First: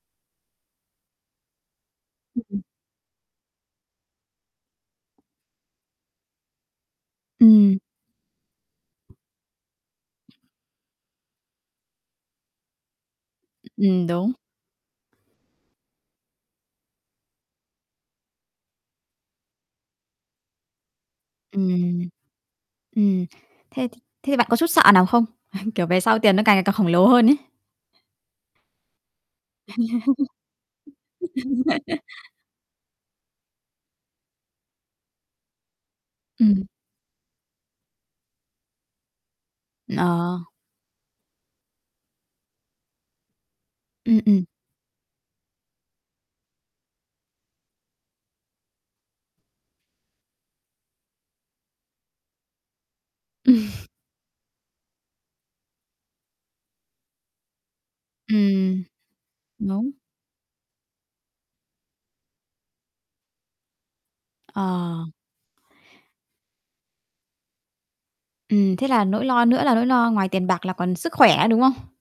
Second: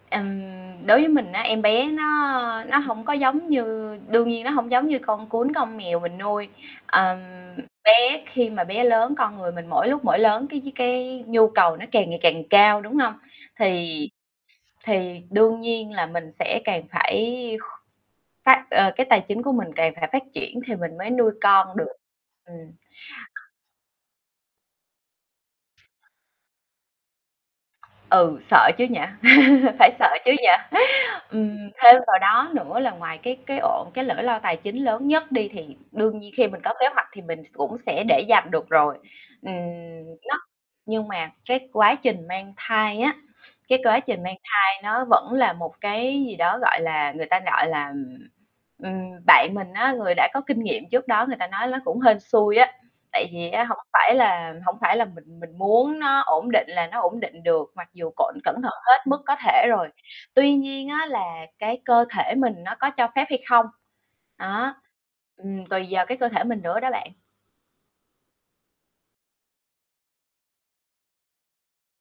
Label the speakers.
Speaker 1: Ừm, đối với mình á em bé nó
Speaker 2: [unintelligible] Ừm.
Speaker 1: nó hông có giống như đương nhiên nó hông giống như con cún, con mèo mình nuôi. Ờm,
Speaker 2: Ừm.
Speaker 1: bé khi mà bé lớn, con người mình mỗi lúc mỗi lớn cái cái nhu cầu nó càng ngày càng cao, đúng hông?
Speaker 2: Ừm,
Speaker 1: Thì
Speaker 2: đúng.
Speaker 1: thì đương nhiên là mình sẽ càng phải phát, ờ, cái tài chính của mình càng phải phát triển thì mình mới nuôi con được.
Speaker 2: Ừm.
Speaker 1: Ừm.
Speaker 2: Ừm, thế thì thế bạn có chút sợ nào không? Kiểu, về sau tiền nó càng ngày càng khổng lồ hơn ấy.
Speaker 1: Ừ, sợ chứ nhỉ, phải sợ chứ nhỉ. Ừm, thêm vào đó nữa là ngoài cái cái ổn cái lỗi lo tài chính lớn nhất đi, thì đương nhiên khi mình
Speaker 2: Ừm.
Speaker 1: có kế hoạch, thì mình cũng sẽ để dành được rồi. Ừm, nó
Speaker 2: Ờ.
Speaker 1: nhưng mà, cái quá trình mang thai á, cái quá
Speaker 2: Ừm,
Speaker 1: trình mang
Speaker 2: ừm.
Speaker 1: thai nó vẫn là một cái gì đó, gọi là, người ta, gọi là ừm, ừm, bạn mình á, người đã có kinh nghiệm trước đó người ta nói ló cũng hên xui á. Tại vì á hổng phải là hổng phải là mình mình muốn nó ổn định là nó ổn định được, mặc dù cộn cẩn thận
Speaker 2: Ừm.
Speaker 1: hết mức có thể rồi,
Speaker 2: Đúng.
Speaker 1: tuy nhiên á là cái cơ thể mình nó có cho phép hay không. Đó,
Speaker 2: Ờ.
Speaker 1: ừm, tùy vào cái cơ thể mình nữa đó bạn.
Speaker 2: Ừm, thế là nỗi lo nữa là nỗi lo ngoài tiền bạc là còn sức khỏe, đúng hông?